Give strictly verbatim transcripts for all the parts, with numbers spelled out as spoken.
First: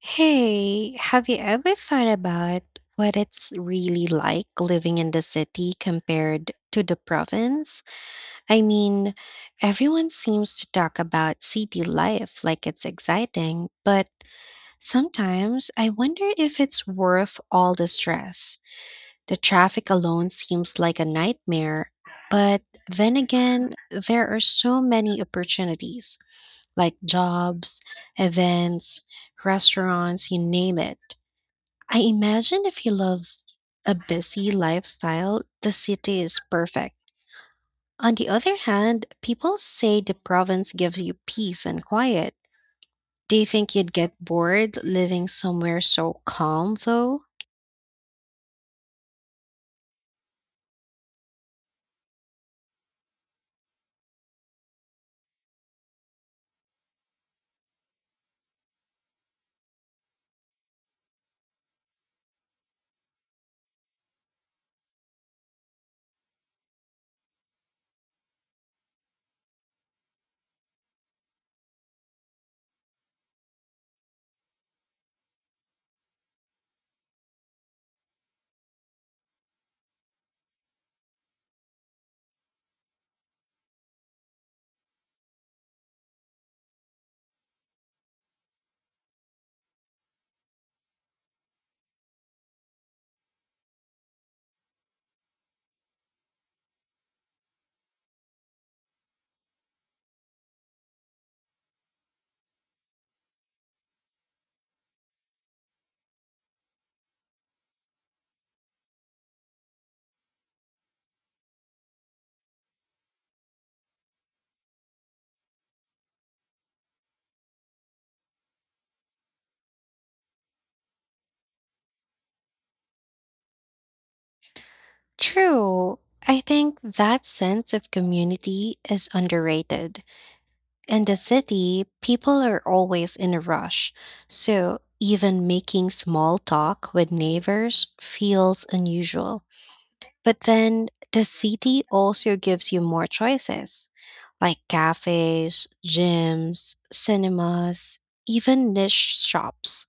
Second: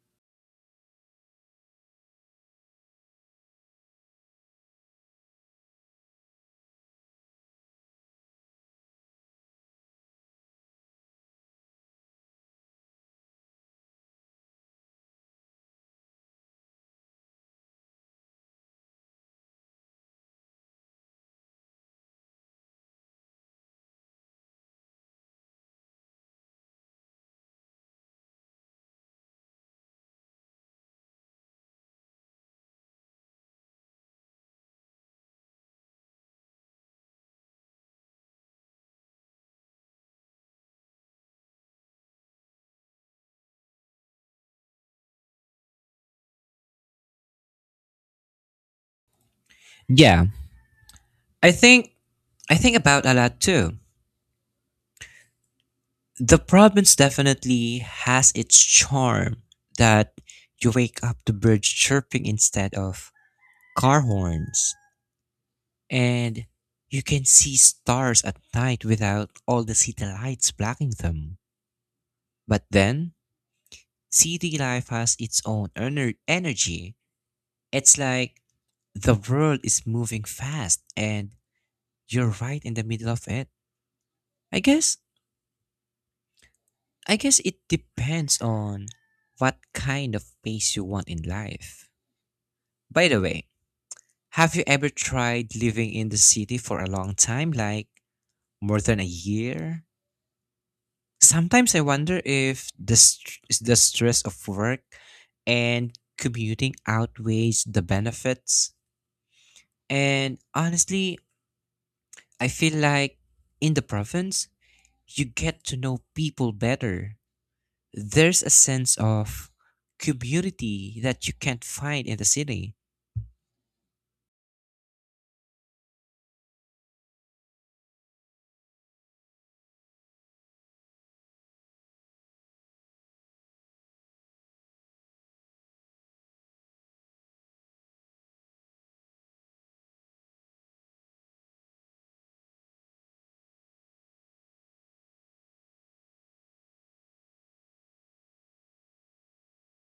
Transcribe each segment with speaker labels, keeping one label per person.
Speaker 1: Hey, have you ever thought about what it's really like living in the city compared to the province? I mean, everyone seems to talk about city life like it's exciting, but sometimes I wonder if it's worth all the stress. The traffic alone seems like a nightmare, but then again, there are so many opportunities like jobs, events, restaurants, you name it. I imagine if you love a busy lifestyle, the city is perfect. On the other hand, people say the province gives you peace and quiet. Do you think you'd get bored living somewhere so calm, though?
Speaker 2: Yeah. I think I think about a lot too. The province definitely has its charm that you wake up to birds chirping instead of car horns, and you can see stars at night without all the city lights blocking them. But then city life has its own ener- energy. It's like the world is moving fast and you're right in the middle of it. I guess I guess it depends on what kind of pace you want in life. By the way, have you ever tried living in the city for a long time, like more than a year? Sometimes I wonder if the, st- is the stress of work and commuting outweighs the benefits. And honestly, I feel like in the province, you get to know people better. There's a sense of community that you can't find in the city.
Speaker 1: True. I think that sense of community is underrated. In the city, people are always in a rush, so even making small talk with neighbors feels unusual. But then the city also gives you more choices, like cafes, gyms, cinemas, even niche shops.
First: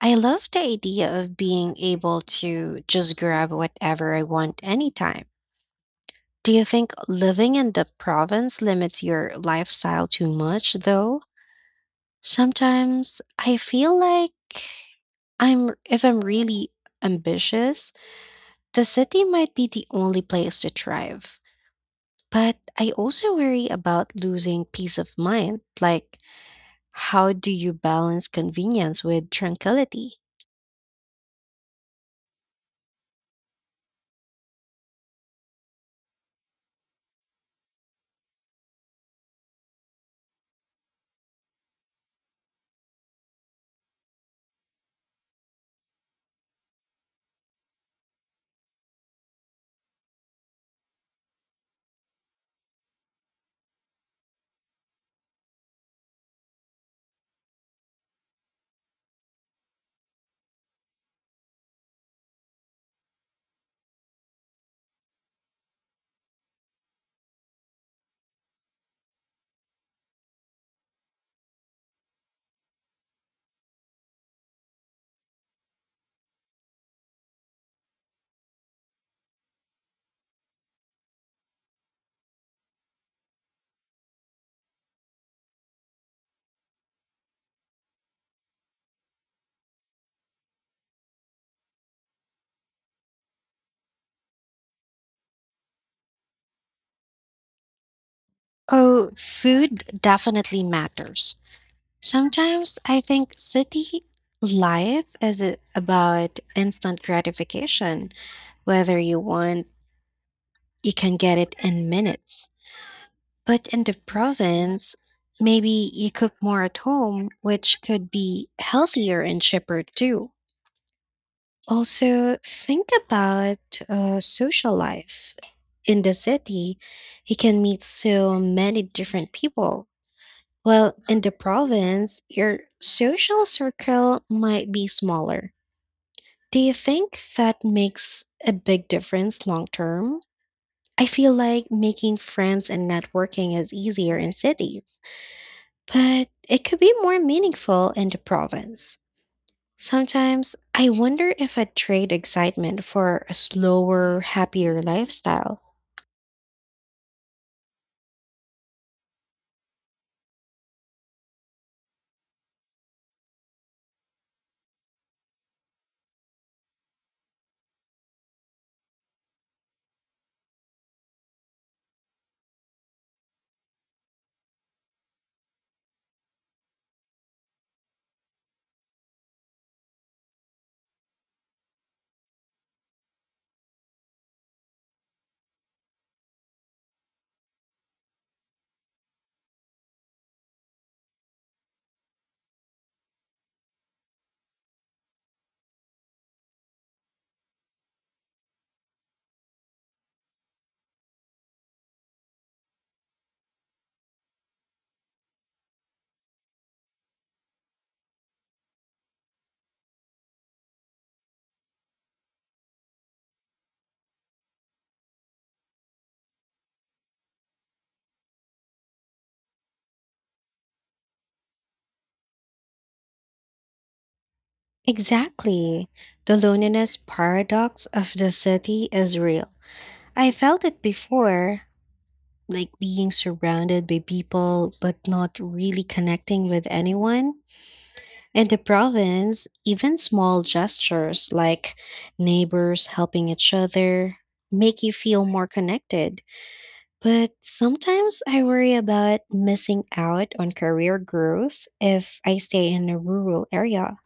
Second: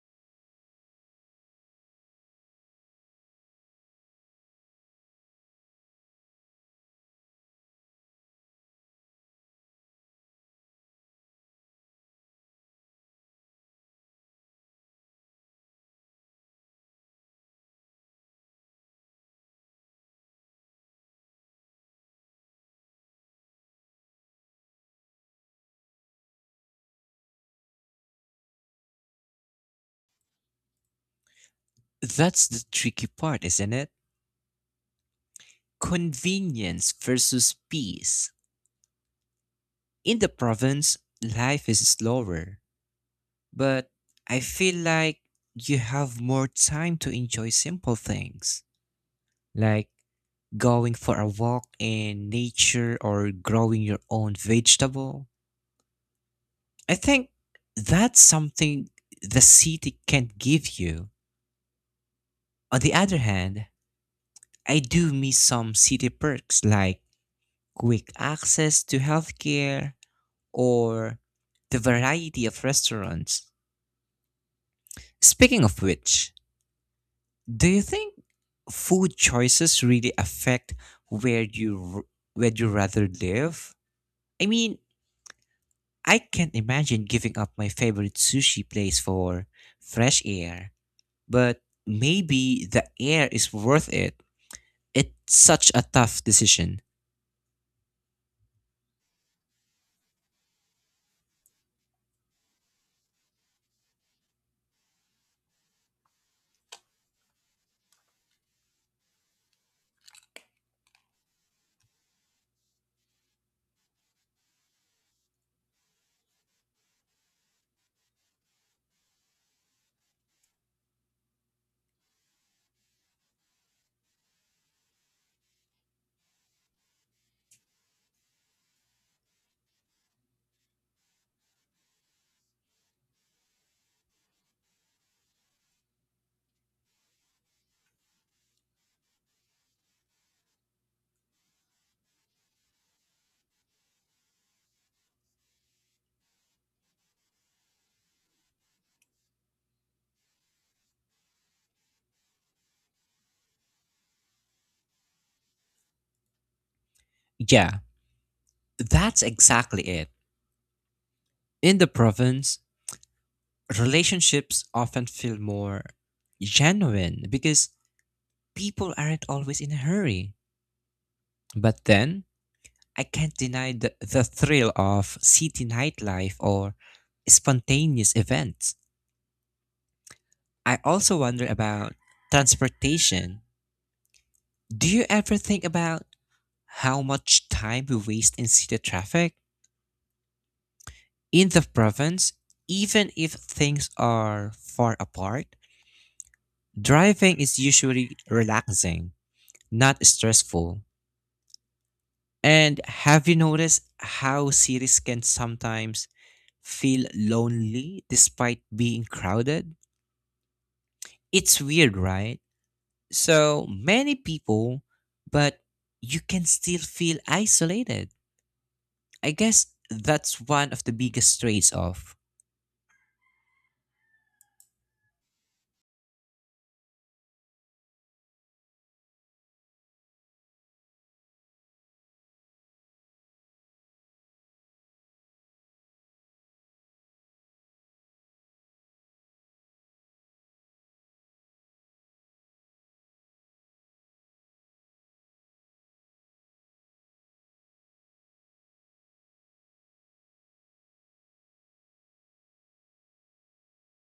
Speaker 1: I love the idea of being able to just grab whatever I want anytime. Do you think living in the province limits your lifestyle too much, though? Sometimes I feel like I'm, if I'm really ambitious, the city might be the only place to thrive. But I also worry about losing peace of mind. Like, how do you balance convenience with tranquility?
Speaker 2: That's the tricky part, isn't it? Convenience versus peace. In the province, life is slower, but I feel like you have more time to enjoy simple things. Like going for a walk in nature or growing your own vegetable. I think that's something the city can't give you. On the other hand, I do miss some city perks like quick access to healthcare or the variety of restaurants. Speaking of which, do you think food choices really affect where you r- where you rather live? I mean, I can't imagine giving up my favorite sushi place for fresh air, but maybe the air is worth it. It's such a tough decision.
Speaker 1: Oh, food definitely matters. Sometimes I think city life is a- about instant gratification. Whether you want, you can get it in minutes. But in the province, maybe you cook more at home, which could be healthier and cheaper too. Also, think about uh, social life. In the city, you can meet so many different people. While in the province, your social circle might be smaller. Do you think that makes a big difference long term? I feel like making friends and networking is easier in cities, but it could be more meaningful in the province. Sometimes I wonder if I'd trade excitement for a slower, happier lifestyle.
Speaker 2: Yeah, that's exactly it. In the province, relationships often feel more genuine because people aren't always in a hurry. But then, I can't deny the, the thrill of city nightlife or spontaneous events. I also wonder about transportation. Do you ever think about how much time we waste in city traffic? In the province, even if things are far apart, driving is usually relaxing, not stressful. And have you noticed how cities can sometimes feel lonely despite being crowded? It's weird, right? So many people, but you can still feel isolated. I guess that's one of the biggest traits of.
Speaker 1: Exactly. The loneliness paradox of the city is real. I felt it before, like being surrounded by people but not really connecting with anyone. In the province, even small gestures like neighbors helping each other make you feel more connected. But sometimes I worry about missing out on career growth if I stay in a rural area.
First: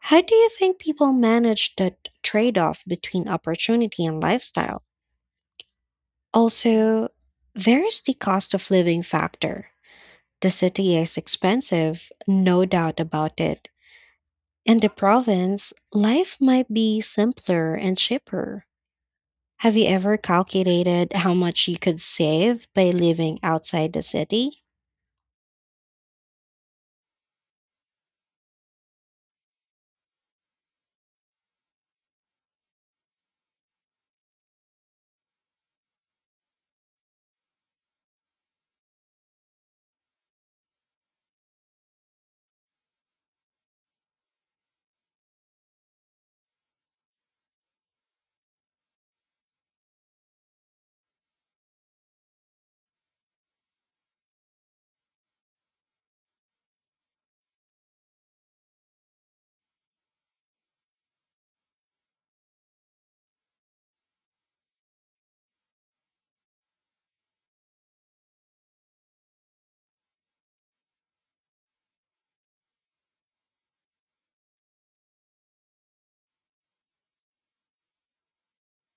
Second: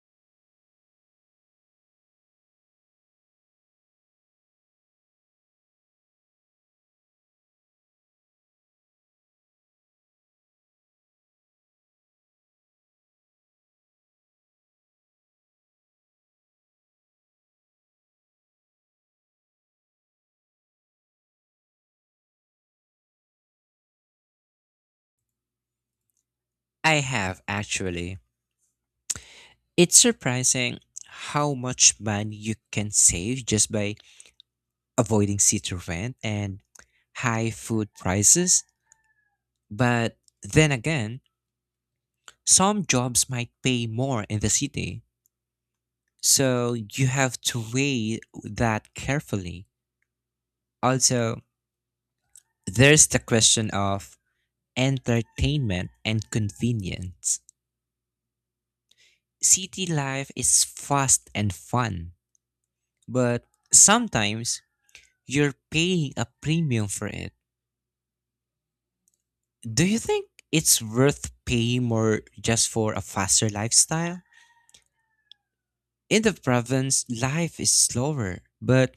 Speaker 1: How do you think people manage the trade off between opportunity and lifestyle? Also, there's the cost of living factor. The city is expensive, no doubt about it. In the province, life might be simpler and cheaper. Have you ever calculated how much you could save by living outside the city?
Speaker 2: I have actually. It's surprising how much money you can save just by avoiding city rent and high food prices. But then again, some jobs might pay more in the city. So you have to weigh that carefully. Also, there's the question of entertainment and convenience. City life is fast and fun, but sometimes you're paying a premium for it. Do you think it's worth paying more just for a faster lifestyle? In the province, life is slower, but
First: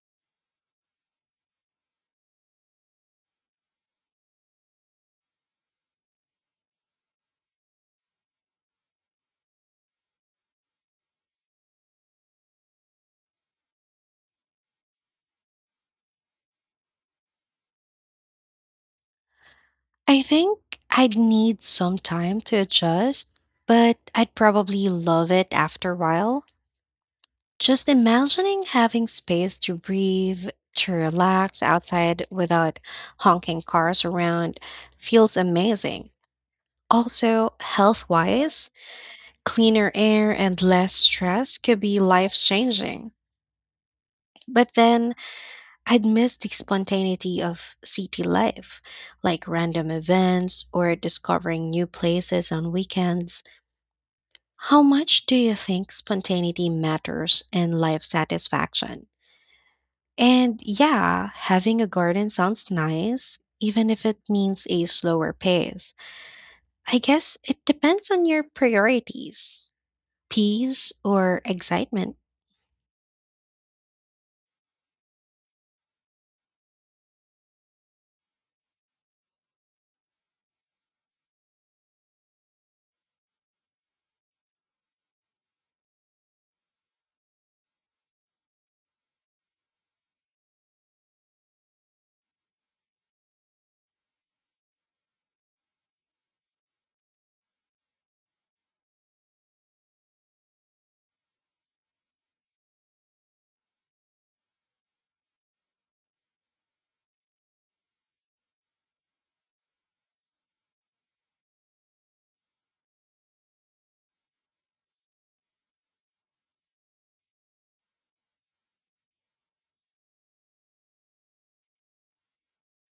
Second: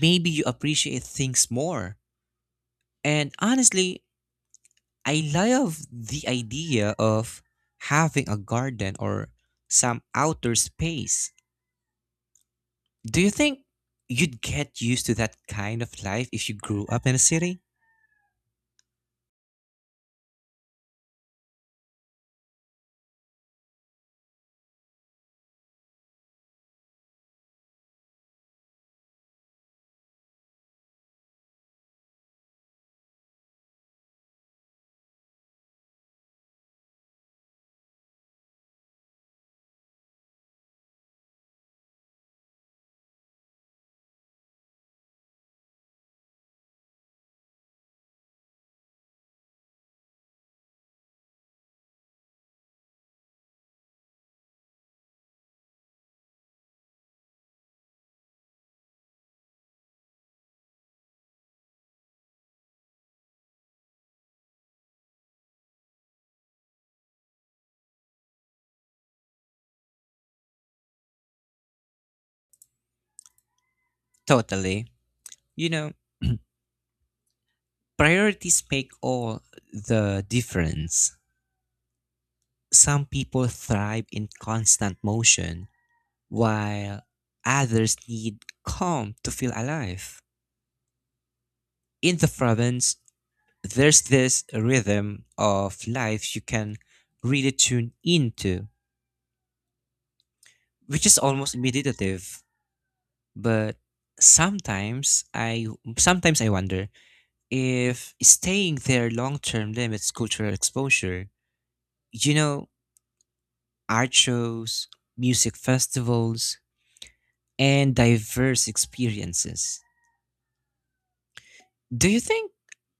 Speaker 2: maybe you appreciate things more. And honestly, I love the idea of having a garden or some outdoor space. Do you think you'd get used to that kind of life if you grew up in a city?
Speaker 1: I think I'd need some time to adjust, but I'd probably love it after a while. Just imagining having space to breathe, to relax outside without honking cars around feels amazing. Also, health wise, cleaner air and less stress could be life changing. But then I'd miss the spontaneity of city life, like random events or discovering new places on weekends. How much do you think spontaneity matters in life satisfaction? And yeah, having a garden sounds nice, even if it means a slower pace. I guess it depends on your priorities, peace or excitement.
Speaker 2: Totally. You know, priorities make all the difference. Some people thrive in constant motion, while others need calm to feel alive. In the province, there's this rhythm of life you can really tune into, which is almost meditative. But sometimes I sometimes I wonder if staying there long term limits cultural exposure. You know, art shows, music festivals, and diverse experiences. Do you think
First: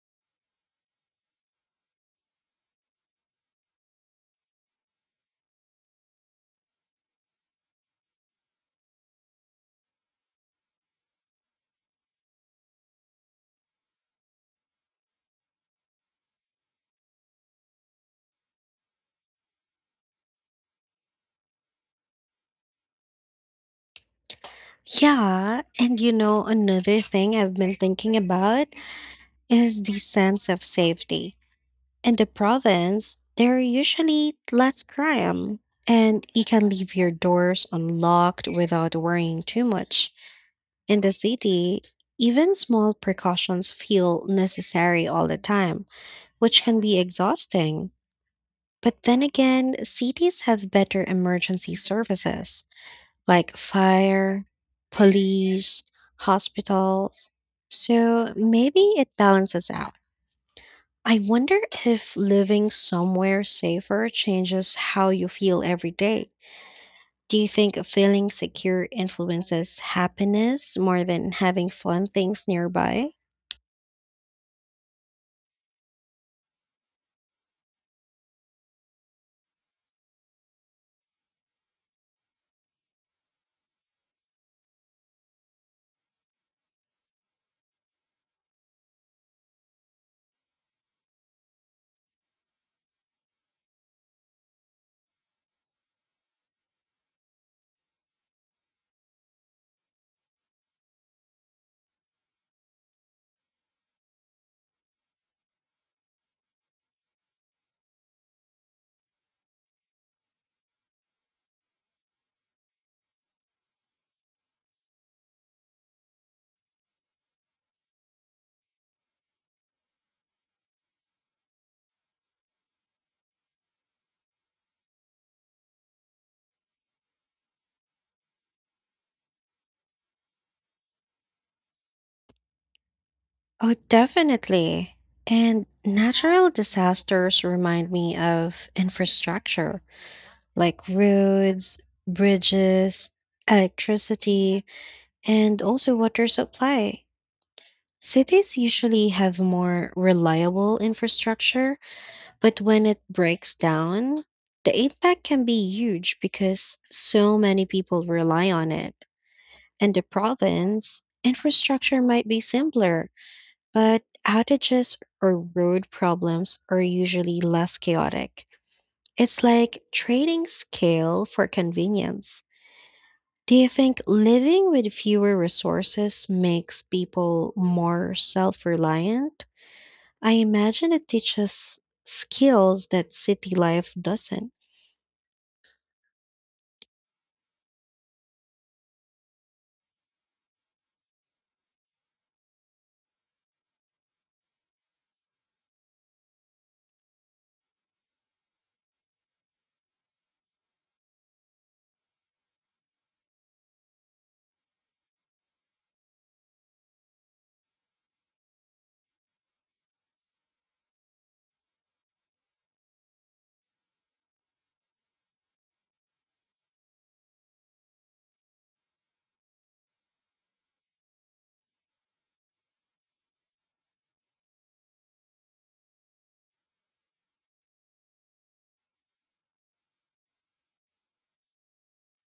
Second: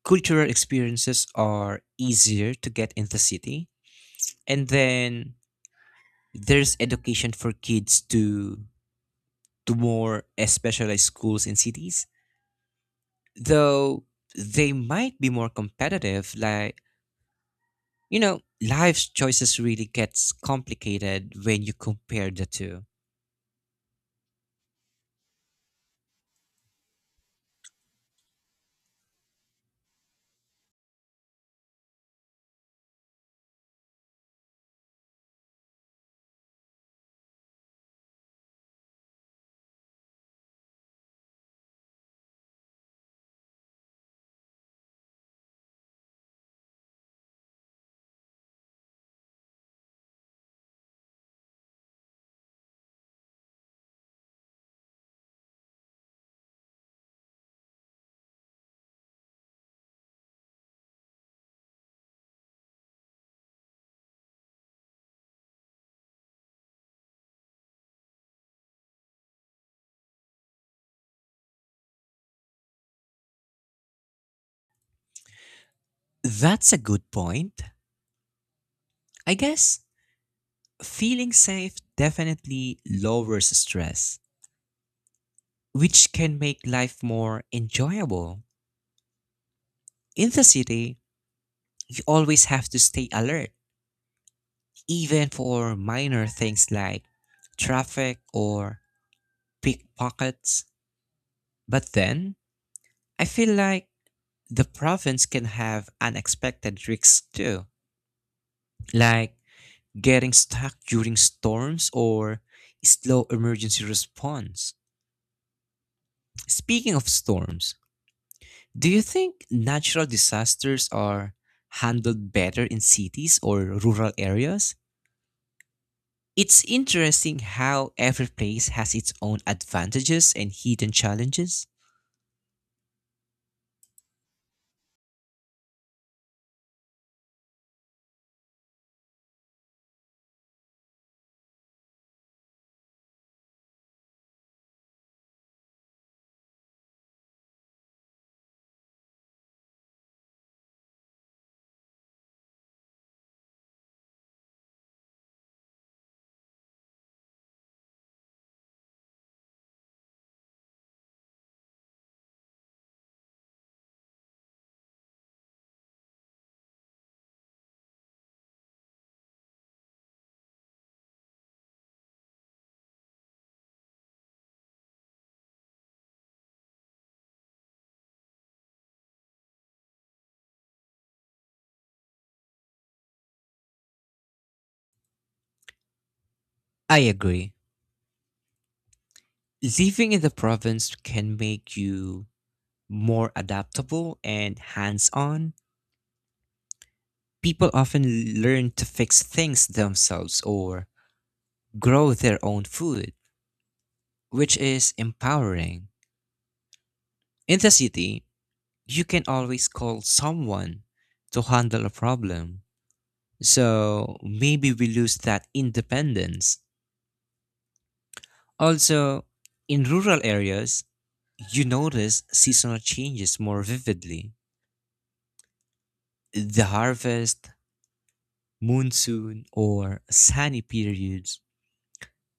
Speaker 2: cultural experiences are easier to get in the city? And then there's education for kids to to more specialized schools in cities, though they might be more competitive. Like, you know, life's choices really gets complicated when you compare the two.
Speaker 1: Yeah, and you know, another thing I've been thinking about is the sense of safety. In the province, there are usually less crime, and you can leave your doors unlocked without worrying too much. In the city, even small precautions feel necessary all the time, which can be exhausting. But then again, cities have better emergency services like fire, police, hospitals. So maybe it balances out. I wonder if living somewhere safer changes how you feel every day. Do you think feeling secure influences happiness more than having fun things nearby?
Speaker 2: That's a good point. I guess feeling safe definitely lowers stress, which can make life more enjoyable. In the city, you always have to stay alert, even for minor things like traffic or pickpockets. But then, I feel like the province can have unexpected risks too, like getting stuck during storms or slow emergency response. Speaking of storms, do you think natural disasters are handled better in cities or rural areas? It's interesting how every place has its own advantages and hidden challenges.
Speaker 1: Oh, definitely. And natural disasters remind me of infrastructure like roads, bridges, electricity, and also water supply. Cities usually have more reliable infrastructure, but when it breaks down, the impact can be huge because so many people rely on it. In the province, infrastructure might be simpler, but outages or road problems are usually less chaotic. It's like trading scale for convenience. Do you think living with fewer resources makes people more self reliant? I imagine it teaches skills that city life doesn't.
Speaker 2: I agree. Living in the province can make you more adaptable and hands on. People often learn to fix things themselves or grow their own food, which is empowering. In the city, you can always call someone to handle a problem. So maybe we lose that independence. Also, in rural areas, you notice seasonal changes more vividly. The harvest, monsoon, or sunny periods.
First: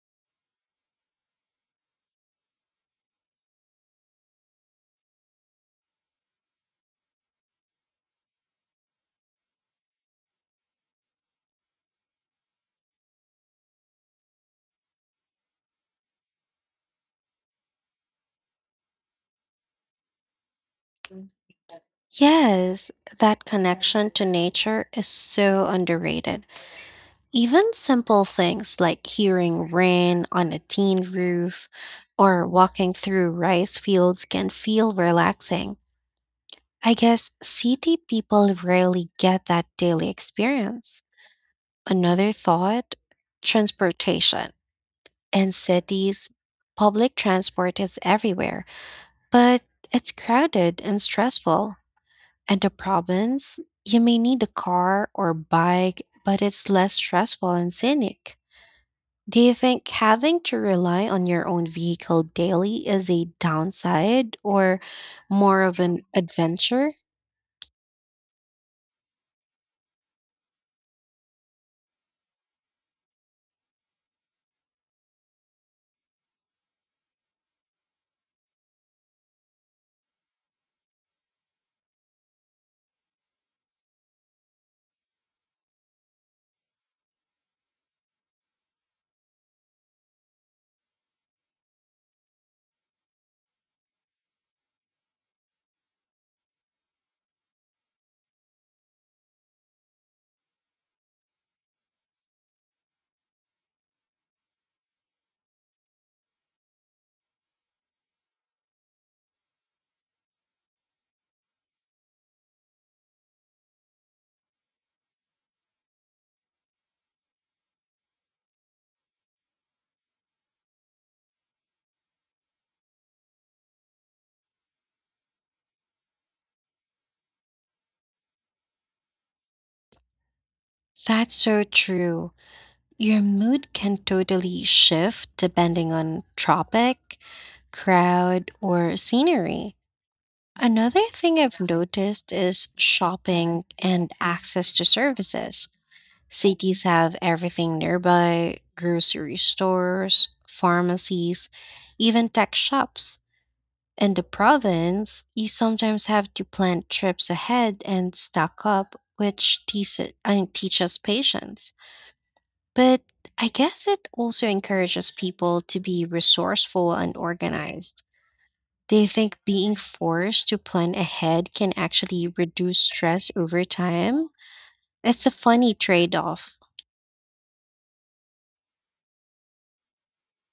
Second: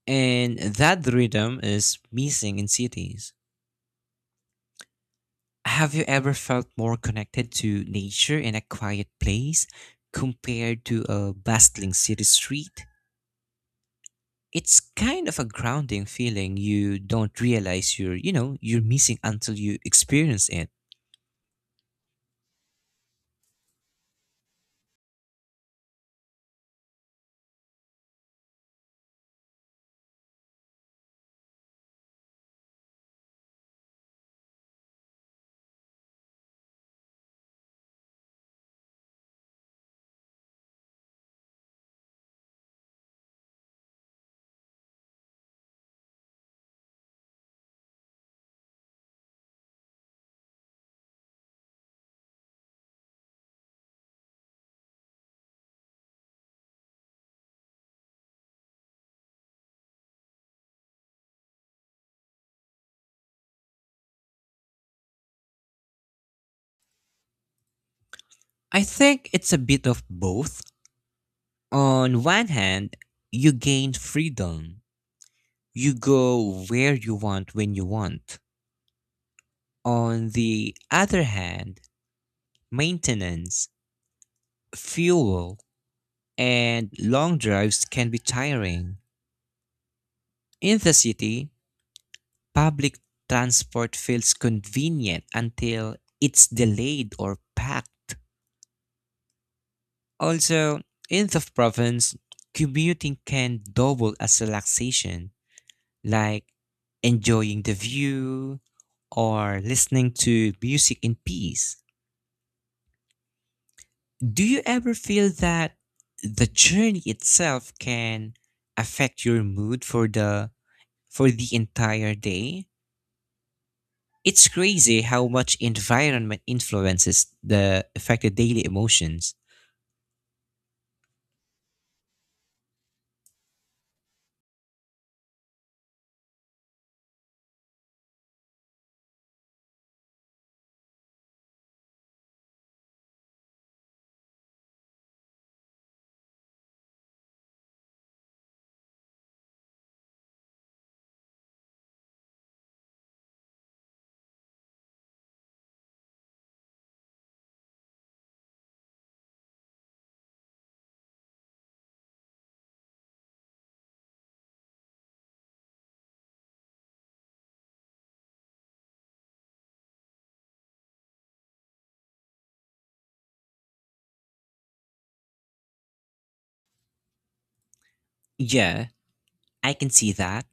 Speaker 2: And that rhythm is missing in cities. Have you ever felt more connected to nature in a quiet place compared to a bustling city street? It's kind of a grounding feeling you don't realize you're, you know, you're missing until you experience it.
Speaker 1: Yes, that connection to nature is so underrated. Even simple things like hearing rain on a tin roof or walking through rice fields can feel relaxing. I guess city people rarely get that daily experience. Another thought: transportation. In cities, public transport is everywhere, but it's crowded and stressful. And the province, you may need a car or bike, but it's less stressful and scenic. Do you think having to rely on your own vehicle daily is a downside or more of an adventure?
Speaker 2: I think it's a bit of both. On one hand, you gain freedom. You go where you want when you want. On the other hand, maintenance, fuel, and long drives can be tiring. In the city, public transport feels convenient until it's delayed or packed. Also, in the province, commuting can double as relaxation, like enjoying the view or listening to music in peace. Do you ever feel that the journey itself can affect your mood for the for the entire day? It's crazy how much environment influences the affected daily emotions.
Speaker 1: That's so true. Your mood can totally shift depending on tropic, crowd, or scenery. Another thing I've noticed is shopping and access to services. Cities have everything nearby: grocery stores, pharmacies, even tech shops. In the province, you sometimes have to plan trips ahead and stock up, which teach, I mean, teaches patience. But I guess it also encourages people to be resourceful and organized. Do you think being forced to plan ahead can actually reduce stress over time? It's a funny trade off.
Speaker 2: Yeah, I can see that.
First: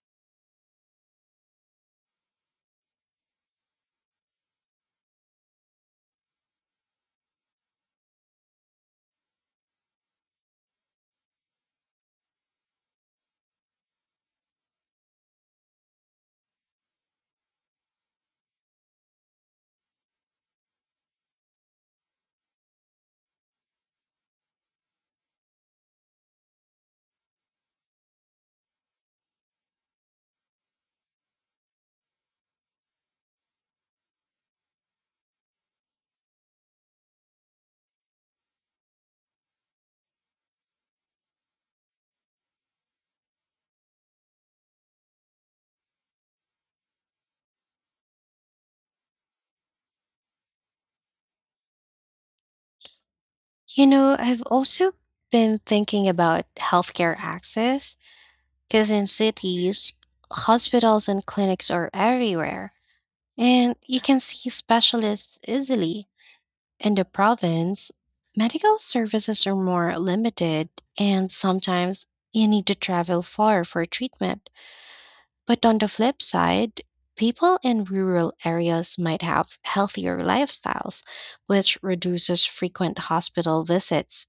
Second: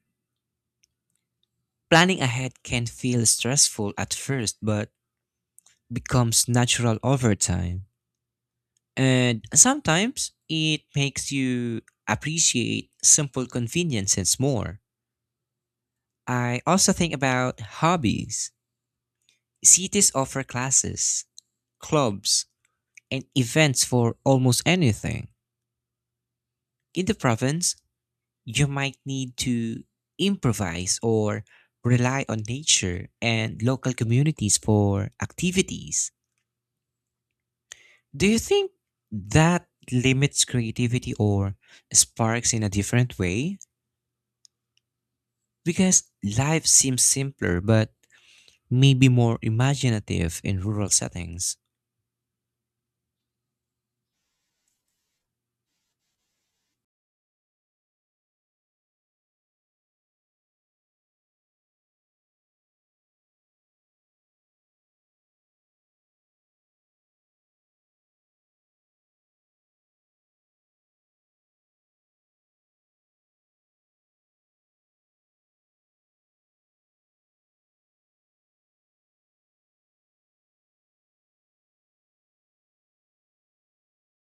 Speaker 2: Planning ahead can feel stressful at first, but becomes natural over time. And sometimes it makes you appreciate simple conveniences more. I also think about hobbies. Cities offer classes, clubs, and events for almost anything. In the province, you might need to improvise or rely on nature and local communities for activities. Do you think that limits creativity or sparks in a different way? Because life seems simpler, but maybe more imaginative in rural settings.
Speaker 1: You know, I've also been thinking about healthcare access, because in cities, hospitals and clinics are everywhere and you can see specialists easily. In the province, medical services are more limited, and sometimes you need to travel far for treatment. But on the flip side, people in rural areas might have healthier lifestyles, which reduces frequent hospital visits.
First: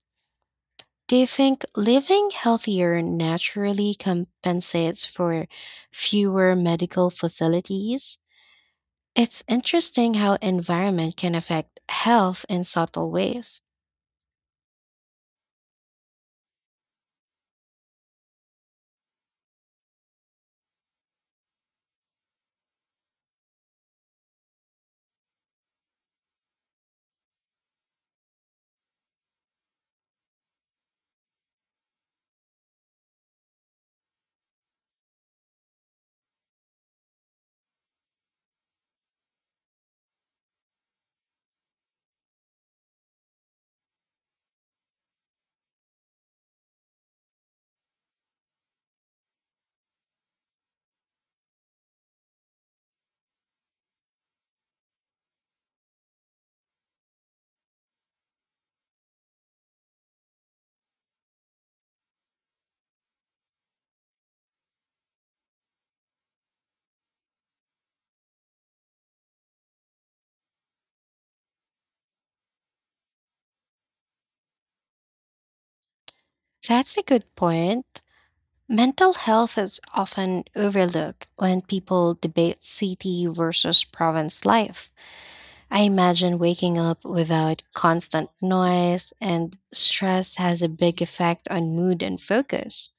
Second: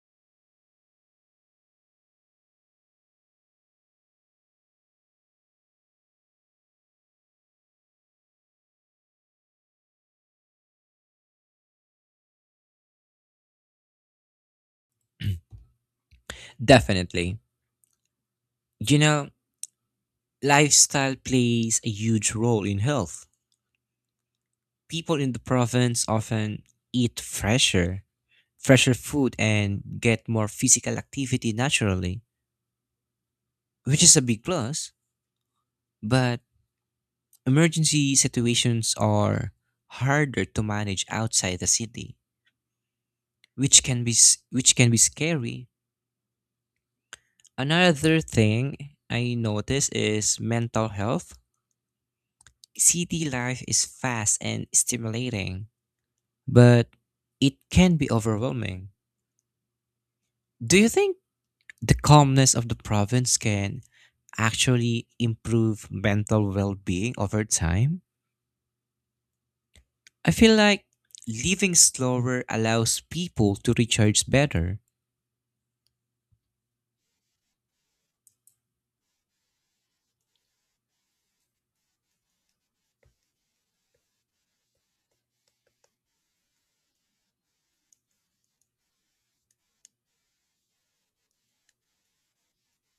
Speaker 1: Do you think living healthier naturally compensates for fewer medical facilities? It's interesting how environment can affect health in subtle ways.
Speaker 2: Definitely. You know, lifestyle plays a huge role in health. People in the province often eat fresher fresher food and get more physical activity naturally, which is a big plus. But emergency situations are harder to manage outside the city, which can be s- which can be scary. Another thing I notice is mental health. City life is fast and stimulating, but it can be overwhelming. Do you think the calmness of the province can actually improve mental well being over time? I feel like living slower allows people to recharge better.
Speaker 1: That's a good point. Mental health is often overlooked when people debate city versus province life. I imagine waking up without constant noise and stress has a big effect on mood and focus.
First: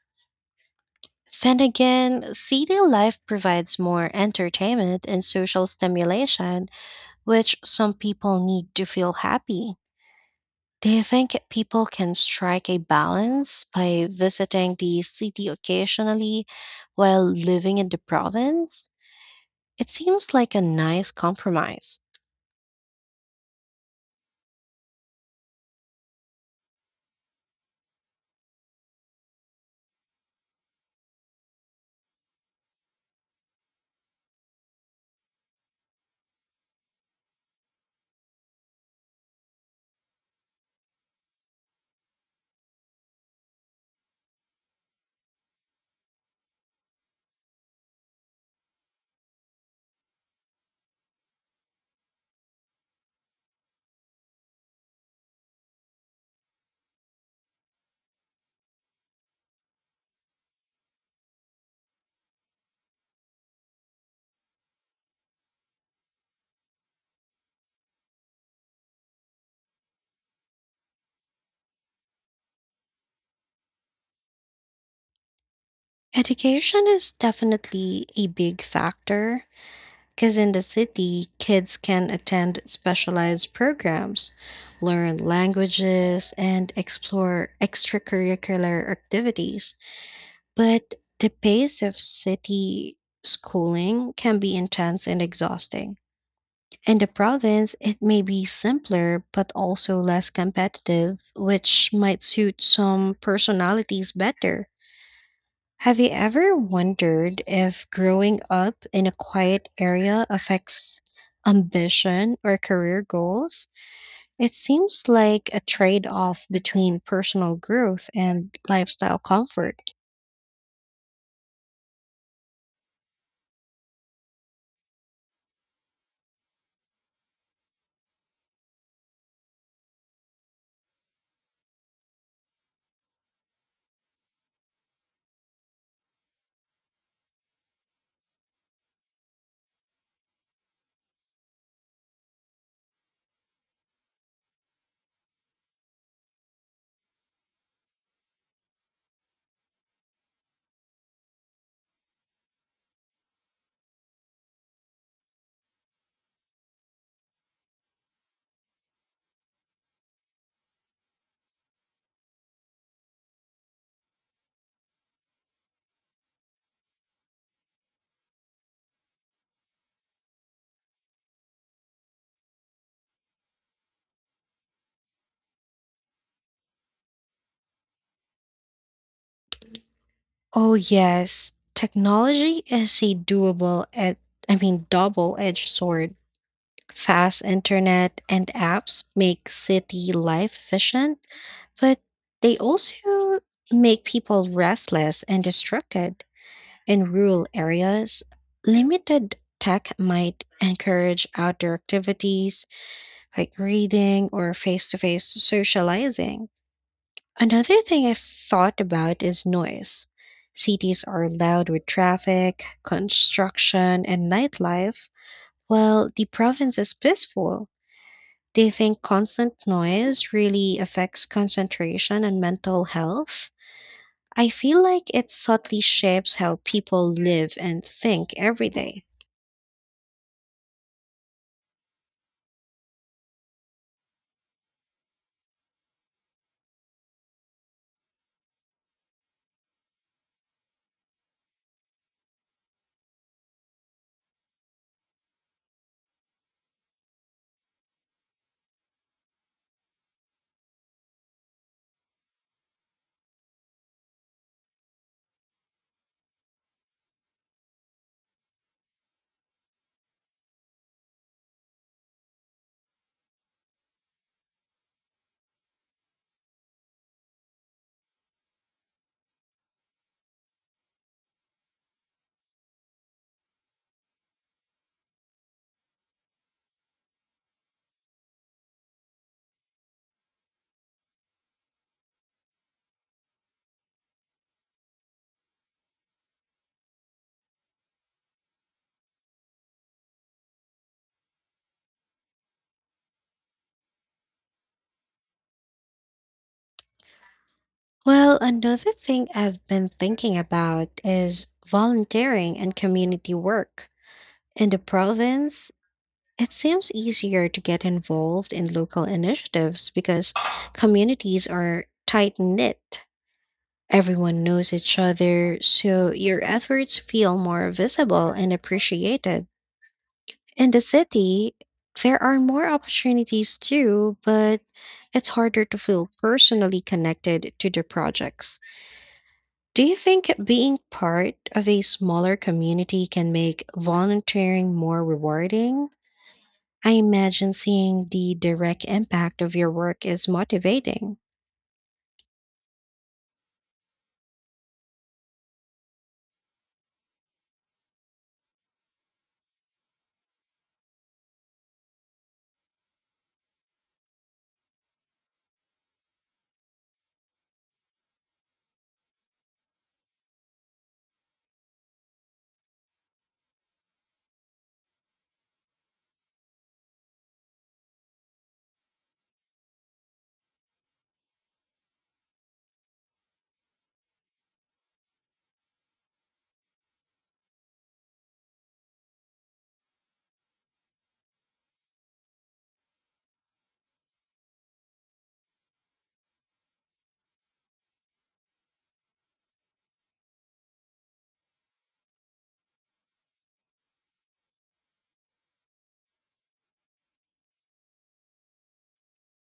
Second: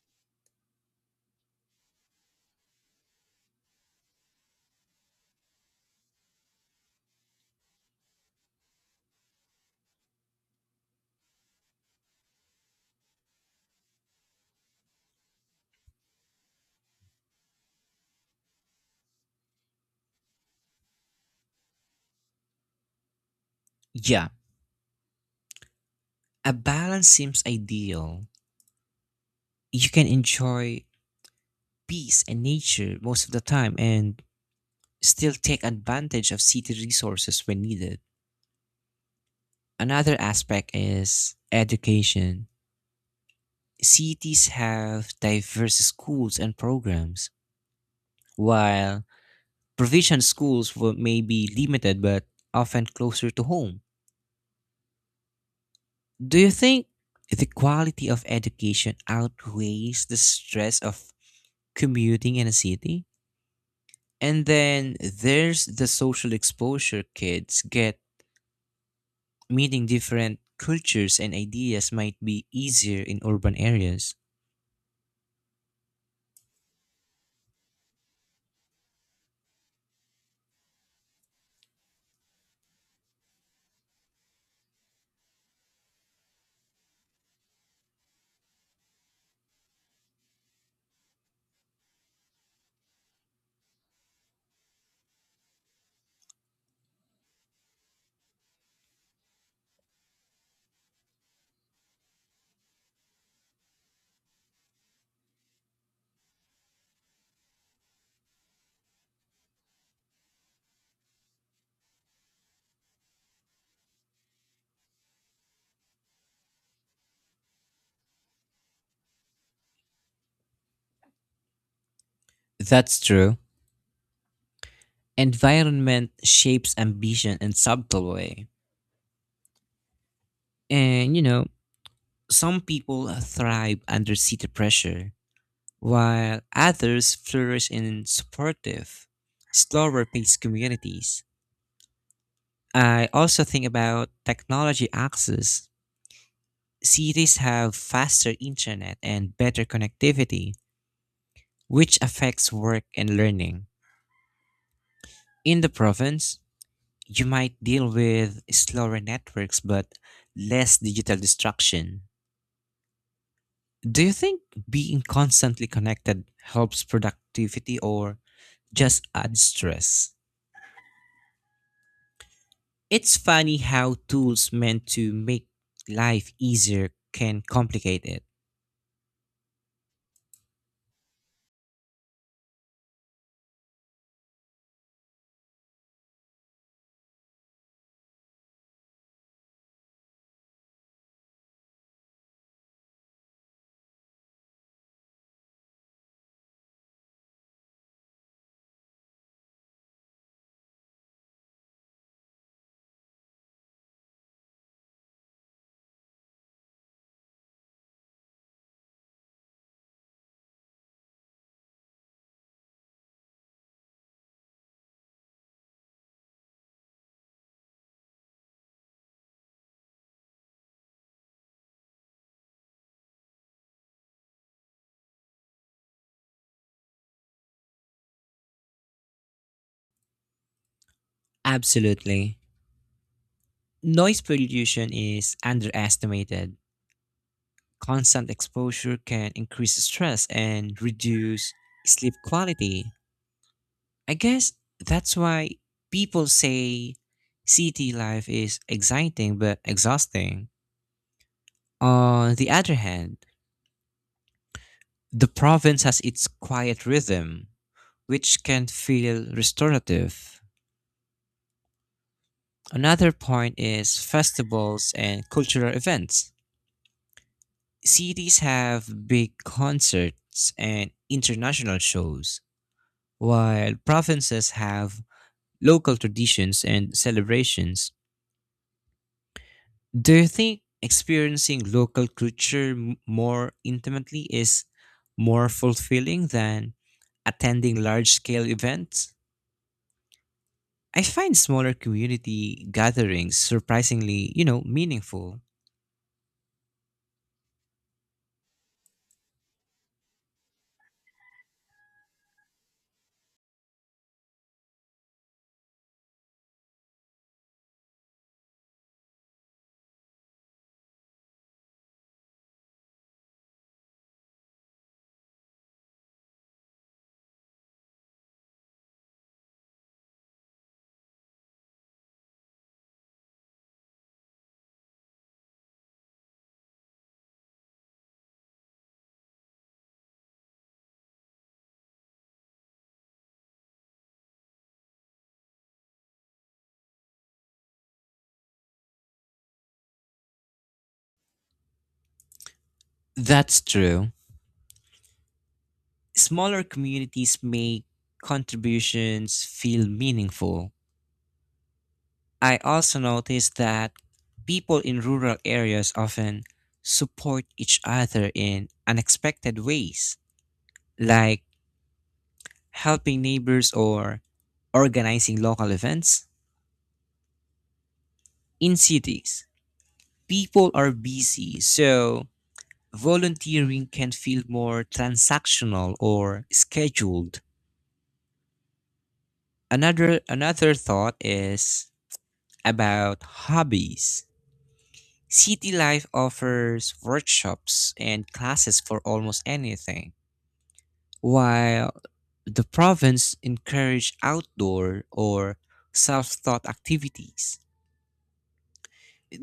Speaker 1: Then again, city life provides more entertainment and social stimulation, which some people need to feel happy. Do you think people can strike a balance by visiting the city occasionally while living in the province? It seems like a nice compromise.
Speaker 2: Yeah, a balance seems ideal. You can enjoy peace and nature most of the time and still take advantage of city resources when needed. Another aspect is education. Cities have diverse schools and programs, while Provision schools were maybe limited but often closer to home. Do you think the quality of education outweighs the stress of commuting in a city? And then there's the social exposure kids get. Meeting different cultures and ideas might be easier in urban areas.
Speaker 1: Education is definitely a big factor because in the city, kids can attend specialized programs, learn languages, and explore extracurricular activities. But the pace of city schooling can be intense and exhausting. In the province, it may be simpler but also less competitive, which might suit some personalities better. Have you ever wondered if growing up in a quiet area affects ambition or career goals? It seems like a trade off between personal growth and lifestyle comfort.
Speaker 2: That's true. Environment shapes ambition in subtle way. And you know, some people thrive under city pressure while others flourish in supportive, slower paced communities. I also think about technology access. Cities have faster internet and better connectivity, which affects work and learning. In the province, you might deal with slower networks but less digital distraction. Do you think being constantly connected helps productivity or just adds stress? It's funny how tools meant to make life easier can complicate it.
Speaker 1: Oh, yes, technology is a doable, ed- I mean, double edged sword. Fast internet and apps make city life efficient, but they also make people restless and distracted. In rural areas, limited tech might encourage outdoor activities like reading or face to face socializing. Another thing I've thought about is noise. Cities are loud with traffic, construction, and nightlife, while the province is peaceful. Do you think constant noise really affects concentration and mental health? I feel like it subtly shapes how people live and think every day.
Speaker 2: Absolutely. Noise pollution is underestimated. Constant exposure can increase stress and reduce sleep quality. I guess that's why people say city life is exciting but exhausting. On the other hand, the province has its quiet rhythm, which can feel restorative. Another point is festivals and cultural events. Cities have big concerts and international shows, while provinces have local traditions and celebrations. Do you think experiencing local culture m- more intimately is more fulfilling than attending large scale events? I find smaller community gatherings surprisingly, you know, meaningful.
Speaker 1: Well, another thing I've been thinking about is volunteering and community work. In the province, it seems easier to get involved in local initiatives because communities are tight knit. Everyone knows each other, so your efforts feel more visible and appreciated. In the city, there are more opportunities too, but it's harder to feel personally connected to the projects. Do you think being part of a smaller community can make volunteering more rewarding? I imagine seeing the direct impact of your work is motivating.
Speaker 2: That's true. Smaller communities make contributions feel meaningful. I also noticed that people in rural areas often support each other in unexpected ways, like helping neighbors or organizing local events. In cities, people are busy, so volunteering can feel more transactional or scheduled. Another another thought is about hobbies. City life offers workshops and classes for almost anything, while the province encourage outdoor or self-taught activities.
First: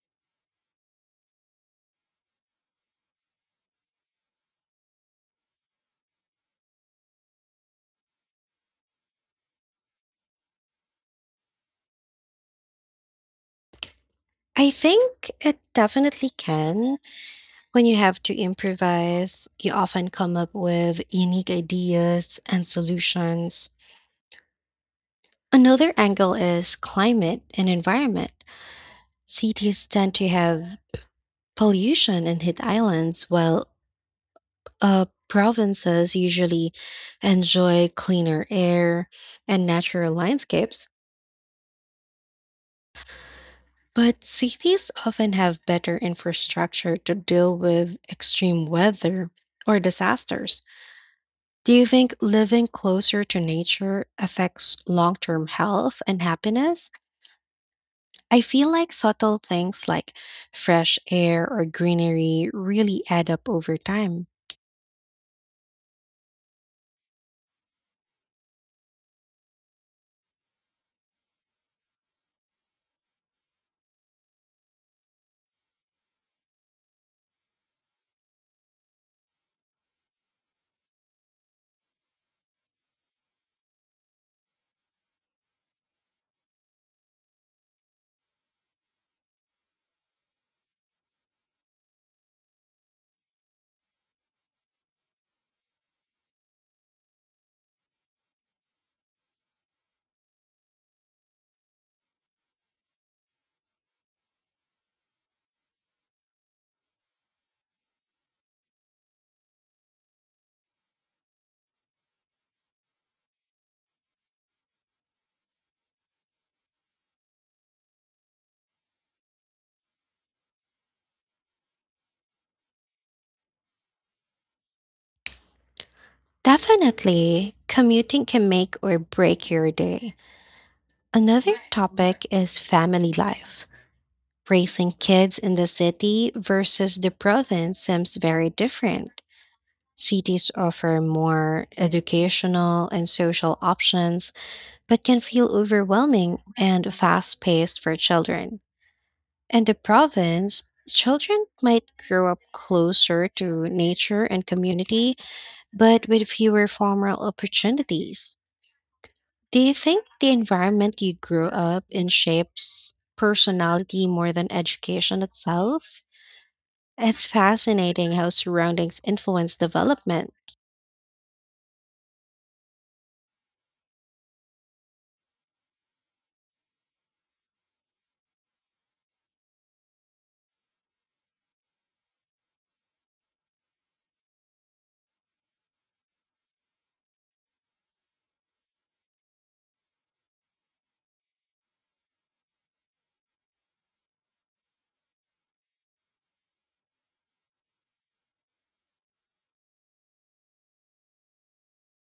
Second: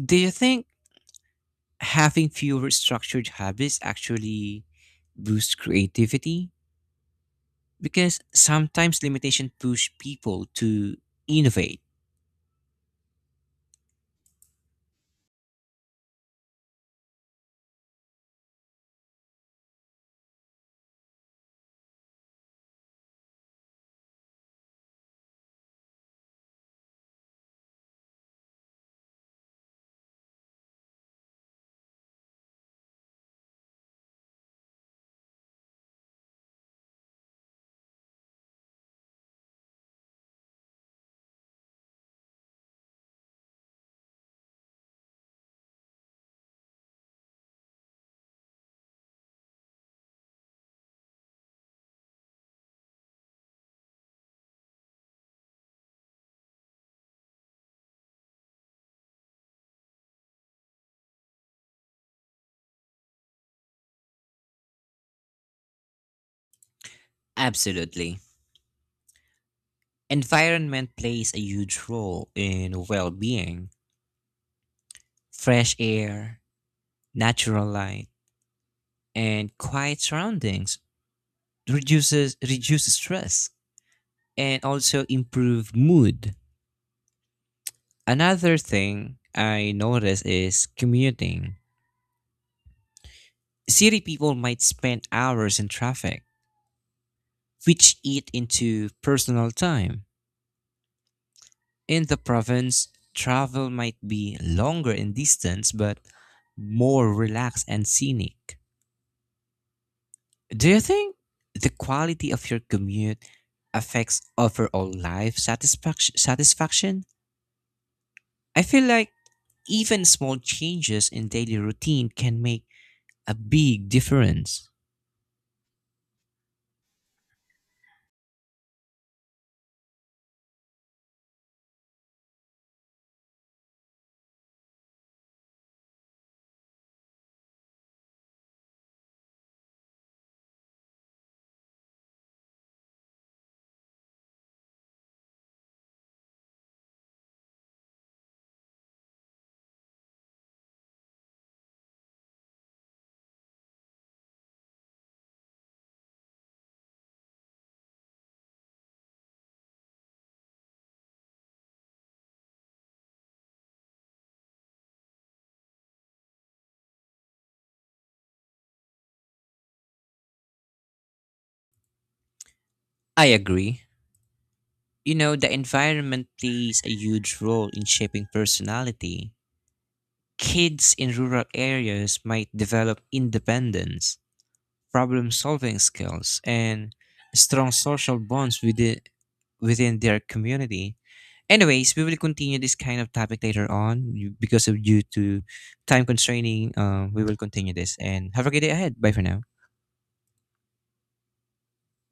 Speaker 2: Do you think having fewer structured habits actually boosts creativity? Because sometimes limitation push people to innovate.
Speaker 1: I think it definitely can. When you have to improvise, you often come up with unique ideas and solutions. Another angle is climate and environment. Cities tend to have pollution and hit islands, while uh, provinces usually enjoy cleaner air and natural landscapes. But cities often have better infrastructure to deal with extreme weather or disasters. Do you think living closer to nature affects long term health and happiness? I feel like subtle things like fresh air or greenery really add up over time.
Speaker 2: Absolutely. Environment plays a huge role in well-being. Fresh air, natural light, and quiet surroundings reduces reduces stress and also improve mood. Another thing I notice is commuting. City people might spend hours in traffic, which eat into personal time. In the province, travel might be longer in distance but more relaxed and scenic. Do you think the quality of your commute affects overall life satisfaction satisfaction? I feel like even small changes in daily routine can make a big difference.
Speaker 1: Definitely, commuting can make or break your day. Another topic is family life. Raising kids in the city versus the province seems very different. Cities offer more educational and social options but can feel overwhelming and fast paced for children. In the province, children might grow up closer to nature and community, but with fewer formal opportunities. Do you think the environment you grew up in shapes personality more than education itself? It's fascinating how surroundings influence development.
Speaker 2: I agree. You know, the environment plays a huge role in shaping personality. Kids in rural areas might develop independence, problem solving skills, and strong social bonds within, within their community. Anyways, we will continue this kind of topic later on you- because of due to time constraining. Uh, we will continue this and have a great day ahead. Bye for now.